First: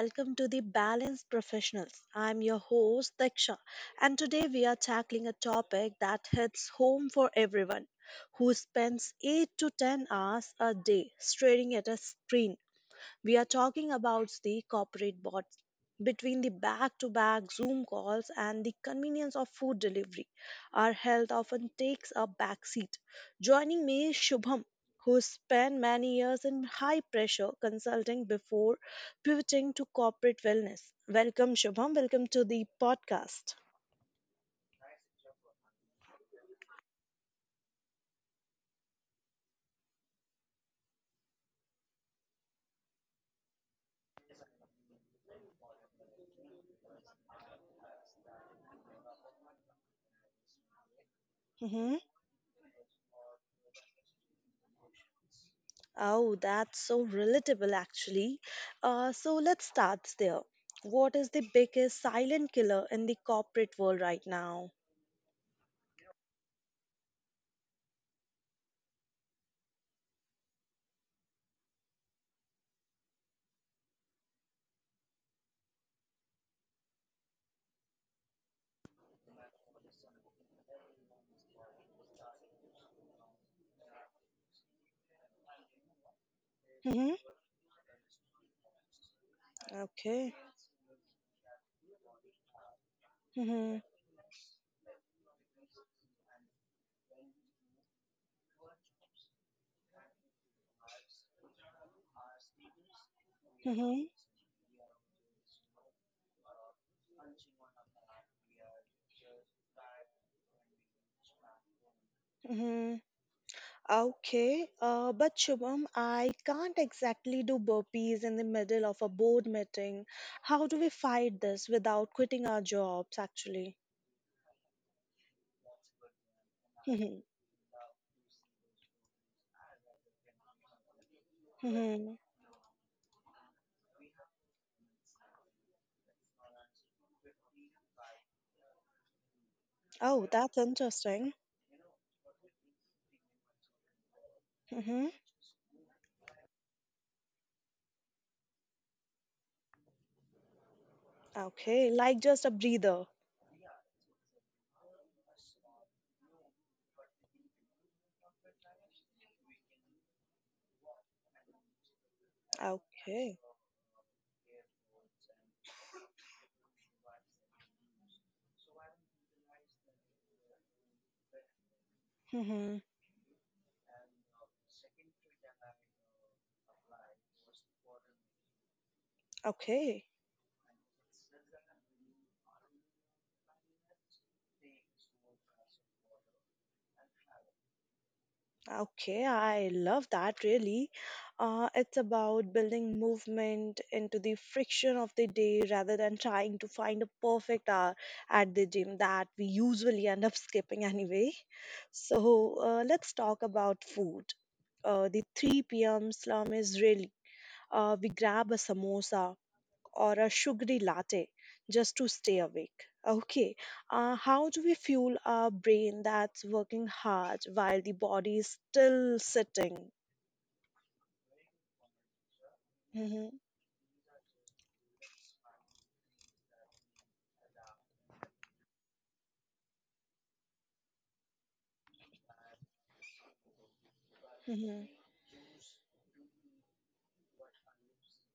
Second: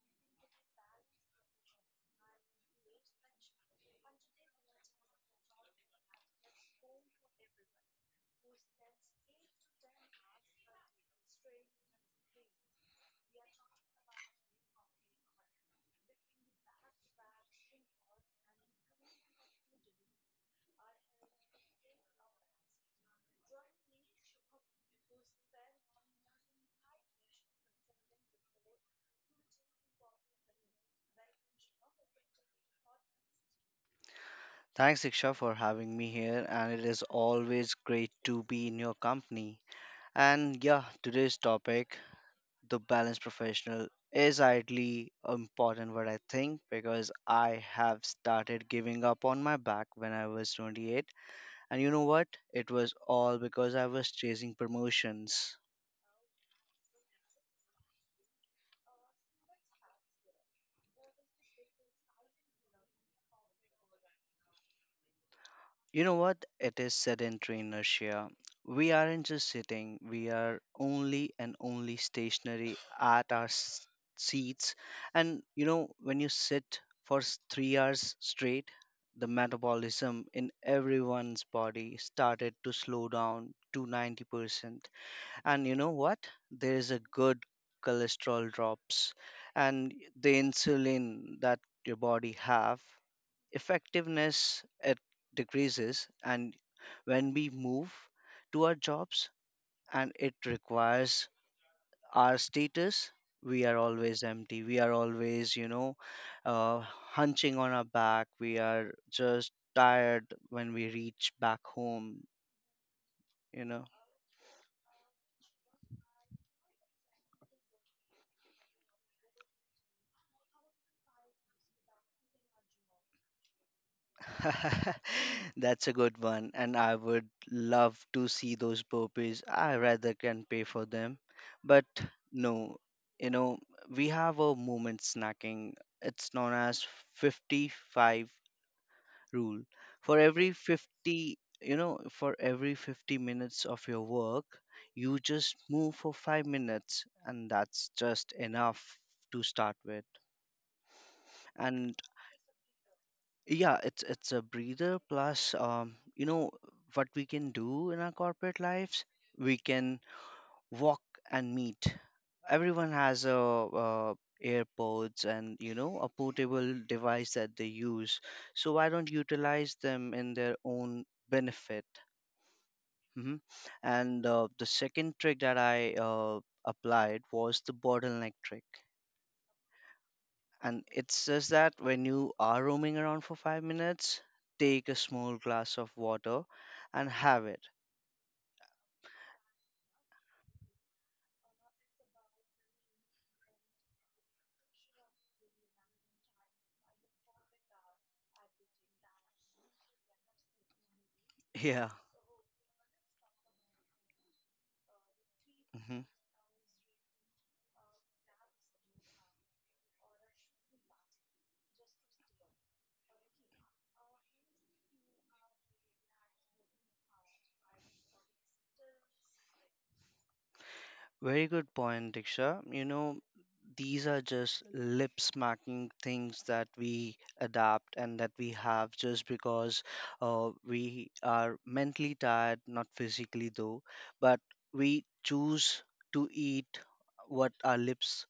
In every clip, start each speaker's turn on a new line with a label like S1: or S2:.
S1: welcome to the Balanced Professionals. I'm your host Diksha, and today we are tackling a topic that hits home for everyone who spends 8 to 10 hours a day staring at a screen. We are talking about the corporate bots, between the back to back Zoom calls and the convenience of food delivery. Our health often takes a back seat. Joining me is Shubham, who spent many years in high pressure consulting before pivoting to corporate wellness. Welcome, Shubham. Welcome to the podcast.
S2: Thanks, Diksha, for having me here, and it is always great to be in your company. And yeah, today's topic, the balanced professional, is ideally important, what I think, because I have started giving up on my back when I was 28. And you
S1: Mm-hmm.
S2: know what? It was all because I was chasing promotions.
S1: Oh, that's so relatable, actually. So let's start there. What is the biggest silent killer in the corporate world right now?
S2: You know what? It is sedentary inertia. We aren't just sitting, we are only and only stationary at our seats. And you know, when you sit for 3 hours straight, the metabolism in everyone's body started to slow down to 90%. And you know what? There is a
S1: hmm
S2: good cholesterol drops, and
S1: Okay.
S2: the insulin that your body have,
S1: hmm
S2: effectiveness it decreases. And when we move to our jobs and it requires our status, we are
S1: hmm
S2: always empty, we are always uh, hunching on our back. We are just tired when we reach back home
S1: hmm
S2: you know
S1: Okay. But Shubham, I can't exactly do burpees in the middle of a board meeting. How do we fight this without quitting our jobs, actually?
S2: That's a good one, and I
S1: hmm
S2: would love to see those burpees. I rather can pay for them. But
S1: hmm
S2: no, you know, we have a movement snacking. It's known as 55 rule. For
S1: Oh,
S2: every
S1: that's interesting.
S2: 50, for every 50 minutes of your work,
S1: hmm
S2: you just move for 5 minutes, and that's just enough to start with.
S1: Okay,
S2: And
S1: like just a breather.
S2: yeah, it's a breather plus you know what we can do in our corporate lives? We can walk and meet. Everyone has
S1: Okay.
S2: a AirPods and a portable device that they use. So why don't utilize them in their own benefit?
S1: hmm
S2: Hmm. And the second trick that I applied was the bottleneck trick.
S1: Okay.
S2: And it's just that when you are roaming around for 5 minutes, take a small glass of water and have it.
S1: Okay, I love that really. It's about building movement into the friction of the day rather than trying to find a perfect hour at the gym that we usually end up skipping anyway.
S2: Yeah.
S1: So let's talk about food. The 3
S2: hmm
S1: p.m. slum is really we grab a samosa or a sugary latte just to stay awake. Okay, how do we fuel our brain that's working hard while the body is still sitting?
S2: Very good point, Diksha. You know,
S1: hmm
S2: these are just lip smacking things that we adapt and that we have, just because we are mentally tired, not physically though, but
S1: hmm
S2: we choose to eat what our lips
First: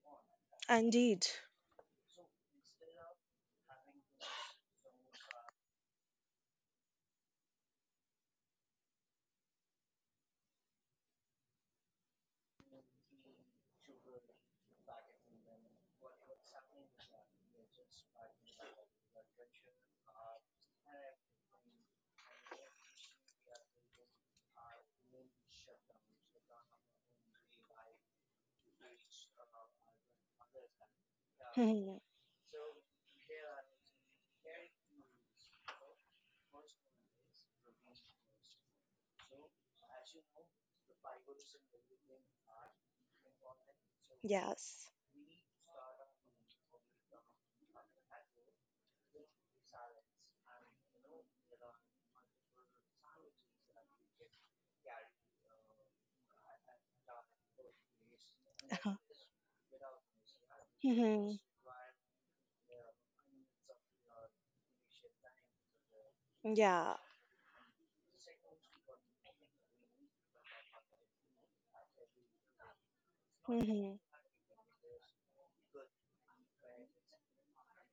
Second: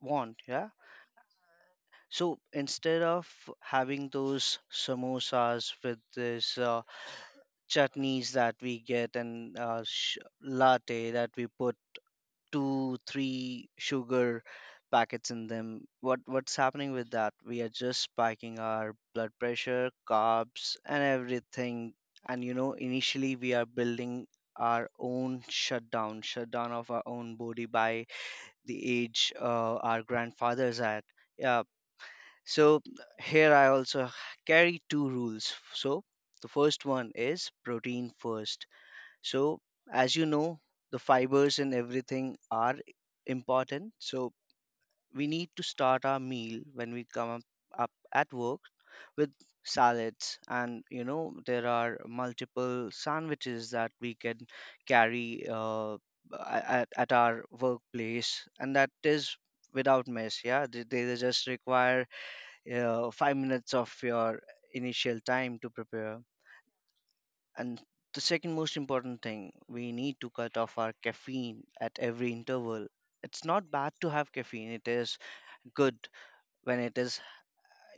S2: want. Yeah.
S1: Indeed.
S2: So instead of having those samosas with this chutneys that we get and latte that we put two, three sugar packets in them. What's happening with that? We are just spiking our blood pressure, carbs, and everything. And you know, initially we are building our own shutdown of our own body by the age our grandfathers at. Yeah.
S1: Mhm.
S2: So here I also carry two rules. So the first one is protein first. So, as you know, the fibers and everything are important. So,
S1: Yes.
S2: we need to start our meal when we come up at work with salads. And you know there are multiple sandwiches that we can carry at our workplace, and that
S1: Uh
S2: is without mess. Yeah, they
S1: hmm
S2: just require 5 minutes of your initial time to prepare.
S1: Yeah.
S2: And the second most important thing, we need to cut off our caffeine at every interval. It's not bad
S1: Mm-hmm.
S2: to have caffeine, it is good when it is,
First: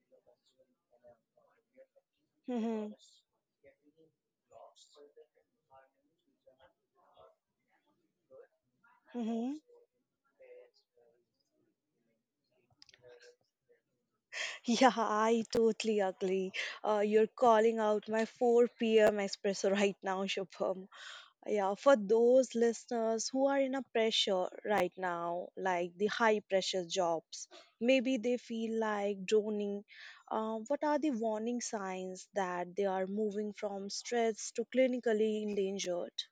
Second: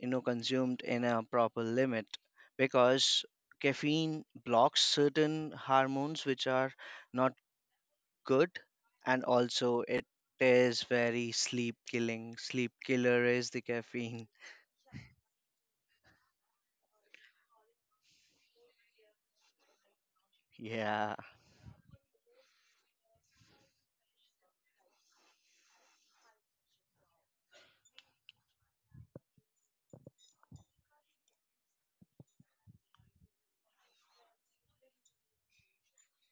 S2: consumed in a proper limit,
S1: Mm-hmm.
S2: because caffeine blocks certain hormones which are not good, and
S1: Mm-hmm.
S2: also it is very sleep killing. Sleep killer is the caffeine.
S1: Yeah, I totally agree. You're calling out my 4 p.m. espresso right now, Shubham.
S2: Yeah.
S1: Yeah, for those listeners who are in a pressure right now, like the high pressure jobs, maybe they feel like droning. What are the warning signs that they are moving from stress to clinically endangered?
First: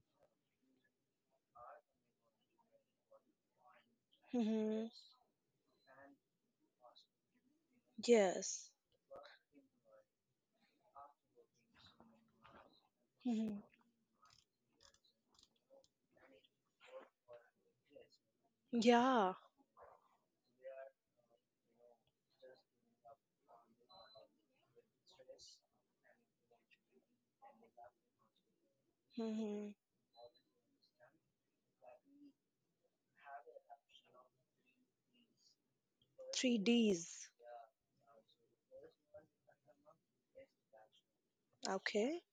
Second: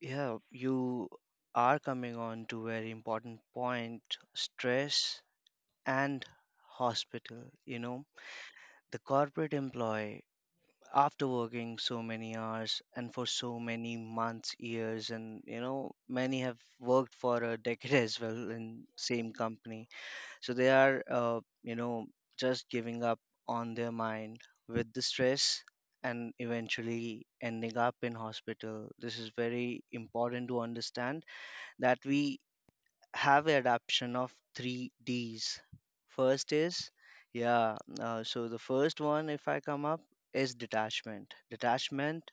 S2: Yeah, you are coming on to very important point,
S1: hmm
S2: stress and hospital you know
S1: Yes.
S2: the corporate employee, after working so many hours and for
S1: hmm
S2: so many months, years, and many have worked for a decade as well in same
S1: yeah.
S2: company, so they are just giving up on their mind with the stress, and eventually ending up in hospital. This is
S1: Mm-hmm.
S2: very important to understand, that we have a adaption of three D's. First is,
S1: 3Ds.
S2: yeah, so the first one, if I come up, is detachment.
S1: Okay.
S2: Detachment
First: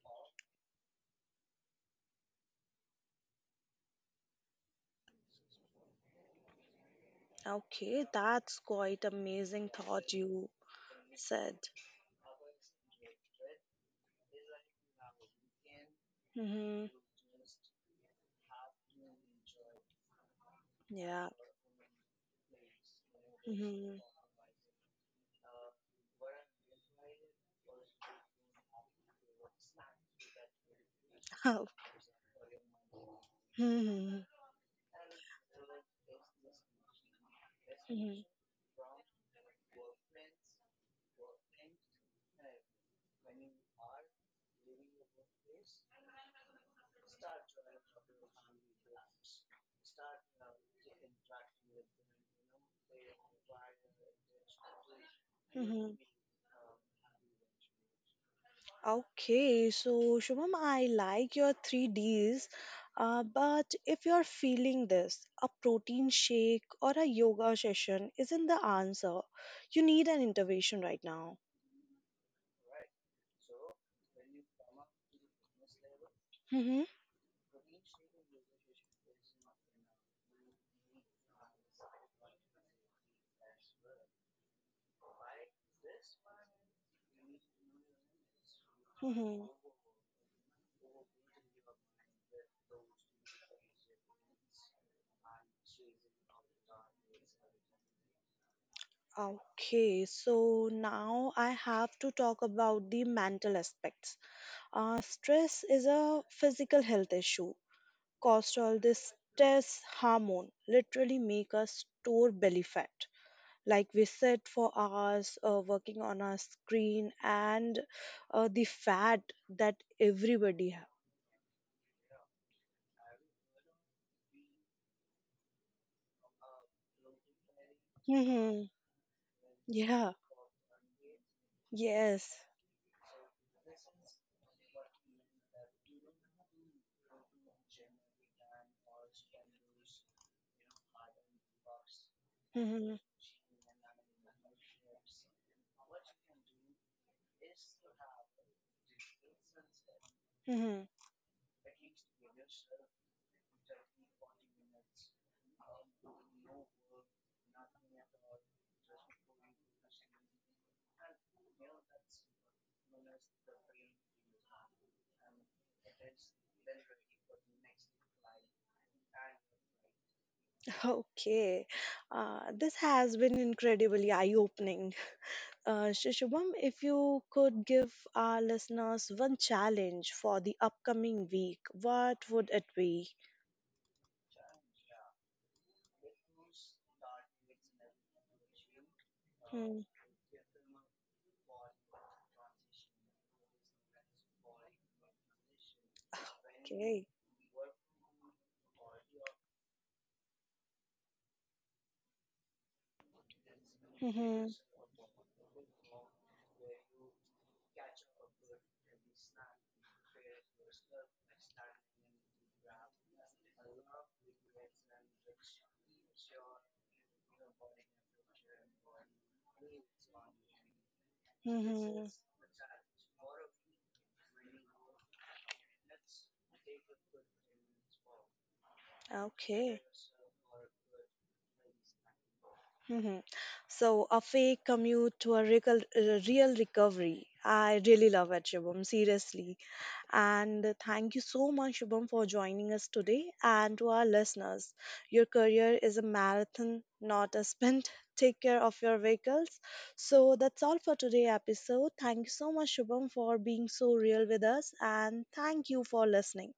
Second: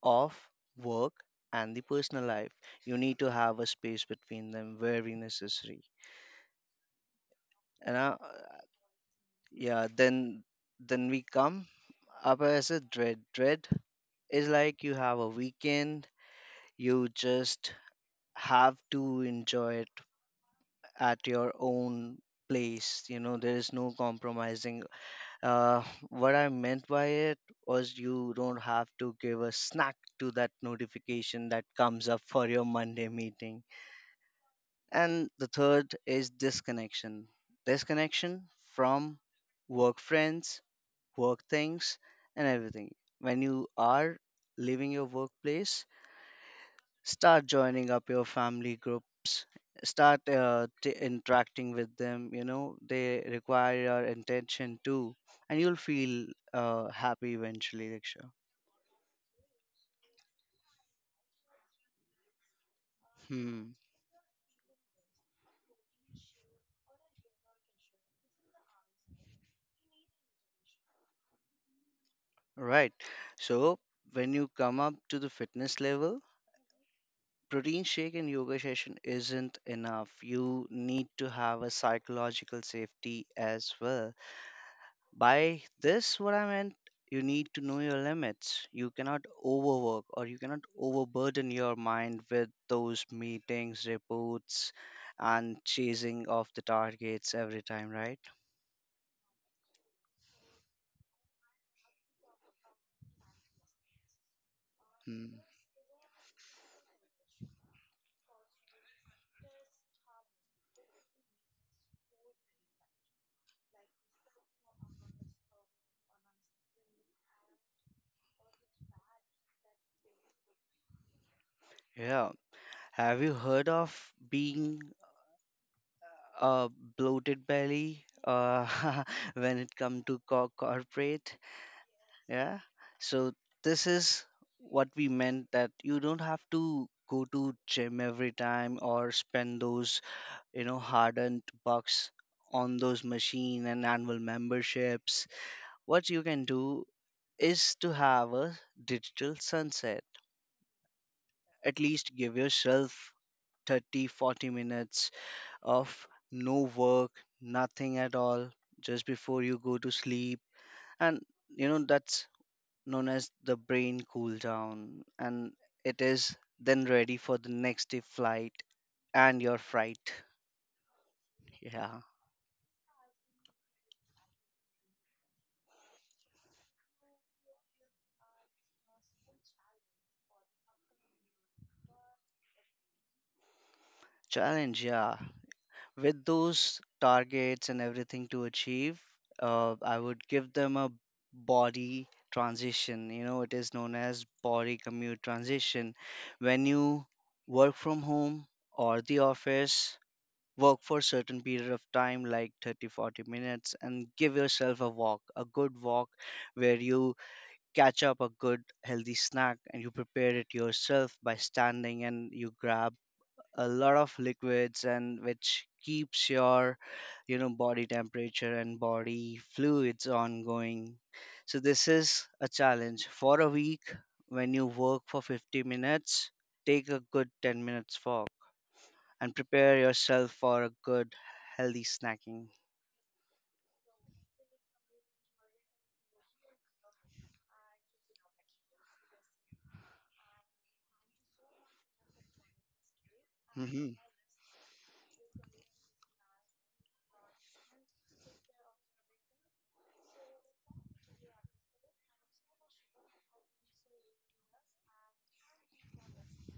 S2: of work and the personal life. You need to have a space between them, very necessary. And
S1: Okay. That's quite amazing
S2: yeah,
S1: thought
S2: then
S1: you
S2: we
S1: said.
S2: come up as a dread. Dread is like you have a weekend,
S1: Mm-hmm.
S2: you just have to enjoy it at
S1: Yeah.
S2: your own place. You know there is no
S1: Mm-hmm.
S2: compromising. uh, what I meant by it was, you don't have to give a snack to that notification that
S1: Oh.
S2: comes up for your Monday meeting.
S1: hmm
S2: And the third is disconnection
S1: hmm
S2: disconnection from work friends, work things, and everything. When you are leaving your workplace, start joining up your family groups, start interacting with them. You know they require your attention too, and you'll
S1: hmm
S2: feel happy eventually, Diksha.
S1: Okay, so Shubham, I like your three Ds, but
S2: Hmm
S1: if you're feeling this, a protein shake or a yoga session isn't the answer. You need an intervention right now.
S2: right. So when you come up to the fitness level,
S1: hmm
S2: protein shake and yoga session isn't enough. You need to have a psychological safety as well. By this, what I meant, you need to know your limits. You cannot
S1: hmm
S2: overwork, or you cannot overburden your mind with those meetings, reports, and chasing of the targets every time, right?
S1: Okay, so now I have to talk about the mental aspects. Uh,
S2: Hmm.
S1: stress is a physical health issue. Cortisol, this stress hormone, literally make us store belly fat. Like we sit for hours working on our screen, and the fat that everybody have.
S2: Yeah. Have you heard of being a bloated belly
S1: hmm
S2: when it comes
S1: Yeah.
S2: to corporate?
S1: Yes.
S2: Yeah. So this is what we meant, that you don't have to go to gym every time or spend those, hardened bucks on
S1: Mhm,
S2: those machine and annual memberships. What you can do is to have a digital sunset.
S1: mhm.
S2: At least give yourself 30, 40 minutes of no work, nothing at all just before you go to sleep. And that's known as the brain cool down, and it is then ready for the next day flight and your fright.
S1: Okay,
S2: Yeah.
S1: this has been incredibly eye-opening. Shubham, if you could give our listeners one challenge for the upcoming week, what would it be?
S2: Challenge, yeah. With those targets and everything to achieve,
S1: Hmm,
S2: I would give them a body transition. It is known as body commute transition. When you
S1: Okay.
S2: work from home or the office, work for a certain period of time, like 30, 40 minutes, and give
S1: Mhm,
S2: yourself a walk, a good walk, where you catch up a good healthy snack, and you prepare it yourself by standing, and you grab a lot of liquids, and which keeps your body temperature and body fluids ongoing. So this
S1: mhm.
S2: is a challenge for a week. When you work for 50 minutes, take a good 10 minutes walk, and prepare
S1: Okay.
S2: yourself for a good, healthy snacking.
S1: Mhm. So a fake commute to a real, real recovery. I really love it, Shubham, seriously. And thank you so much, Shubham, for joining us today. And
S2: hmm
S1: to our listeners, your career is a marathon, not a sprint. Take care of your vehicles. So that's all for today's episode. Thank you so much, Shubham, for being so real with us. And thank you for listening.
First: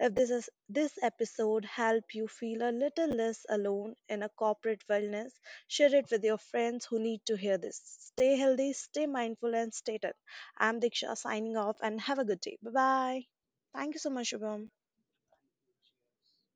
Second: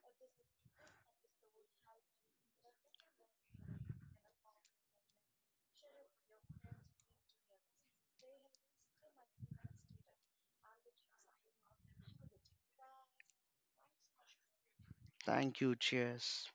S1: If this episode helped you feel a little less alone in a corporate wellness, share it with your friends who need to hear this. Stay healthy, stay mindful, and stay tuned. I'm Diksha signing off and have a good day. Bye bye. Thank you so much, Shubham.
S2: Thank you. Cheers.